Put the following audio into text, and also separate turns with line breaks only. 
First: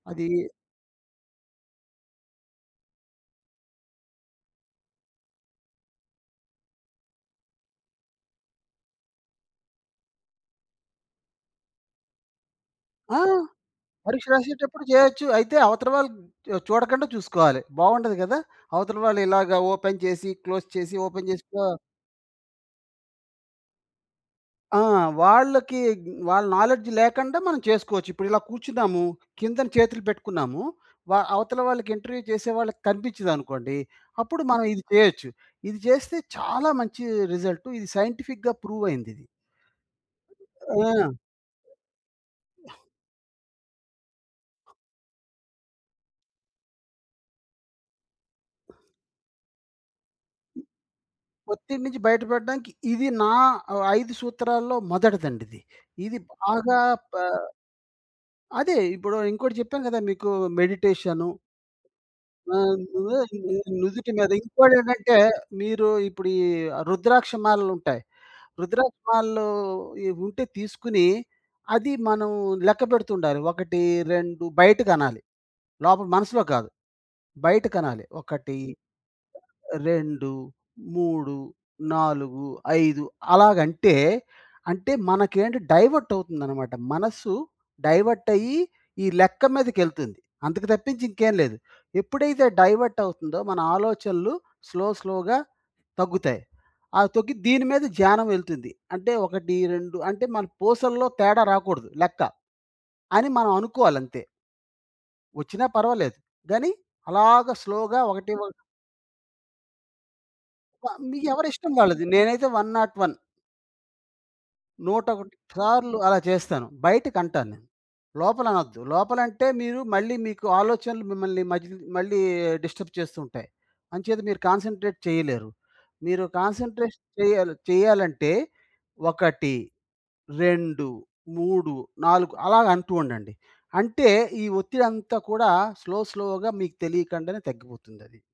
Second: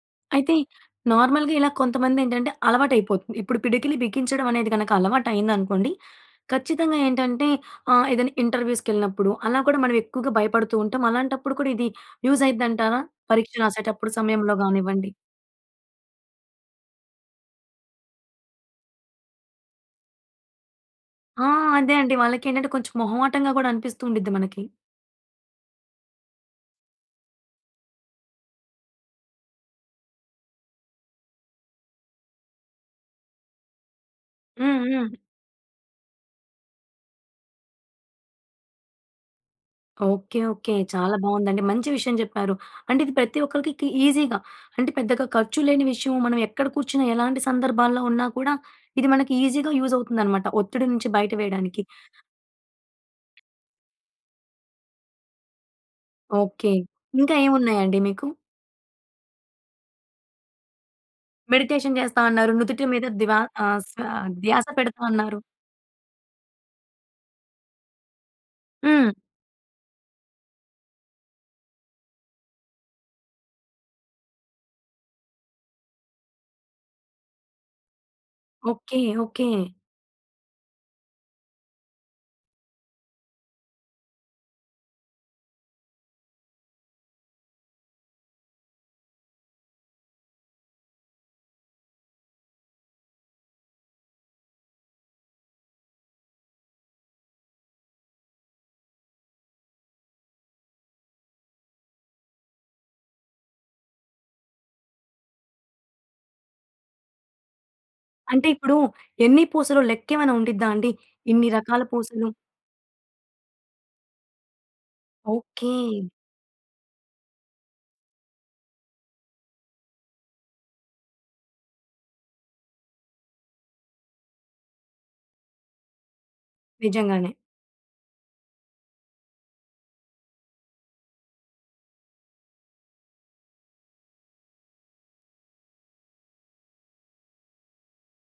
అది
అయితే నార్మల్‌గా ఇలా కొంతమందేంటంటే అలవాటైపోతుంది. ఇప్పుడు పిడికిలి బిగించడం అనేది కనుక అలవాటు అయిందనుకోండి. ఖచ్చితంగా ఏంటంటే ఆహ్, ఏదైనా ఇంటర్‌వ్యూస్ కెళ్ళినప్పుడు అలా కూడా మనం ఎక్కువగా భయపడుతూ ఉంటాం. అలాంటప్పుడు కూడా ఇది యూస్ అయిద్దంటారా,
ఆ!
పరీక్ష రాసేటప్పుడు
పరీక్ష
సమయంలో
రాసేటప్పుడు
కానివ్వండి?
చేయొచ్చు. అయితే అవతల వాళ్ళు చూడకుండా చూసుకోవాలి. బాగుండదు కదా! అవతల వాళ్ళు ఇలాగ ఓపెన్ చేసి క్లోజ్ చేసి, ఓపెన్
ఆ!
చేసి ఆ!
అదే అండి. వాళ్ళకేంటంటే కొంచెం మొహమాటంగా కూడా అనిపిస్తూ ఉండిద్ది మనకి.
ఆ! వాళ్ళకి వాళ్ళ నాలెడ్జ్ లేకుండా మనం చేసుకోవచ్చు. ఇప్పుడు ఇలా కూర్చున్నాము, కిందన చేతులు పెట్టుకున్నాము, వ అవతల వాళ్ళకి ఇంటర్‌వ్యూ చేసే వాళ్ళకి కనిపించిందనుకోండి, అప్పుడు మనం ఇది
హుహు.
చేయొచ్చు. ఇది చేస్తే చాలా మంచి రిజల్ట్. ఇది సైంటిఫిక్‌గా ప్రూవ్ అయింది ఇది.
Okay okay.
ఆ!
చాలా బాగుందండి. మంచి విషయం చెప్పారు. అంటే ఇది ప్రతి ఒక్కరికి కి ఈజీగా అంటే పెద్దగా ఖర్చు లేని విషయం. మనం ఎక్కడ కూర్చున్నా, ఎలాంటి సందర్భాల్లో ఉన్నా కూడా ఇది మనకి ఈజీగా యూజ్ అవుతుందన్నమాట. ఒత్తిడి నుంచి బయట
ఒత్తిడి
వేయడానికి.
నుంచి బయటపడడానికి ఇది నా ఆహ్, 5 సూత్రాల్లో మొదటిదండి ఇది ఇది
ఓకే.
బాగా. ఆ!
ఇంకా ఏమున్నాయండి మీకు?
అదే ఇప్పుడు ఇంకోటి చెప్పాను కదా! మీకు మెడిటేషను.
మెడిటేషన్ చేస్తా అన్నారు
ఆ!
నుదిటి మీద
నువ్వే
ద్వా
ని
ఆహ్, స్వా
నుదిటి మీద
ధ్యాస పెడతా
ఇంకోటేంటంటే
అన్నారు.
మీరు ఇప్పుడు ఈ రుద్రాక్ష మాలలు ఉంటాయి. రుద్రాక్ష
హ్మ్.
మాలలు ఈ ఉంటే తీసుకొని అది మనం లెక్కపెడుతుండాలి. 1, 2 బయటికనాలి. లోపల మనసులో కాదు. బయటికనాలి. 1,
ఓకే, ఓకే.
2, 3, 4, 5 అలాగంటే అంటే మనకేంటి డైవర్ట్ అవుతుందన్నమాట. మనస్సు డైవర్ట్ అయ్యి ఈ లెక్క మీదకెల్తుంది. అందుకు తప్పించి ఇంకేం లేదు. ఎప్పుడైతే డైవర్ట్ అవుతుందో మన ఆలోచనలు స్లో స్లోగా తగ్గుతాయి. అవి తగ్గి దీని మీద ధ్యానం వెళ్తుంది. అంటే 1, 2 అంటే మన పూసల్లో తేడా రాకూడదు లెక్క అని మనం అనుకోవాలంతె. వచ్చినా పర్వాలేదు గాని అలాగా స్లో‌గా ఒకటి
అంటే
ఒకటి.
ఇప్పుడు ఎన్ని పూసలు లెక్కేమైన ఉండిద్దా
వ
అండి. ఇన్ని
మీఎవరిష్టం
రకాల
వాళ్ళది.
పూసలు.
నేనైతే 101. 101
ఓకే.
సార్లు అలా చేస్తాను. బయటికంటాను నేను. లోపల అనొద్దు. లోపలంటే మీరు మళ్ళీ మీకు ఆలోచనలు మిమ్మల్ని మధ్య మళ్ళీ డిస్టర్బ్ చేస్తూ ఉంటాయి. అంచేత మీరు కాన్సంట్రేట్ చేయలేరు. మీరు కాన్సంట్రేషన్
నిజంగానే.
చేయాలి చేయాలంటే 1, 2, 3, 4 అలాగంటూ ఉండండి. అంటే ఈ ఒత్తిడి అంతా కూడా స్లో స్లోగా మీకు తెలియకుండానే తగ్గిపోతుంది అది.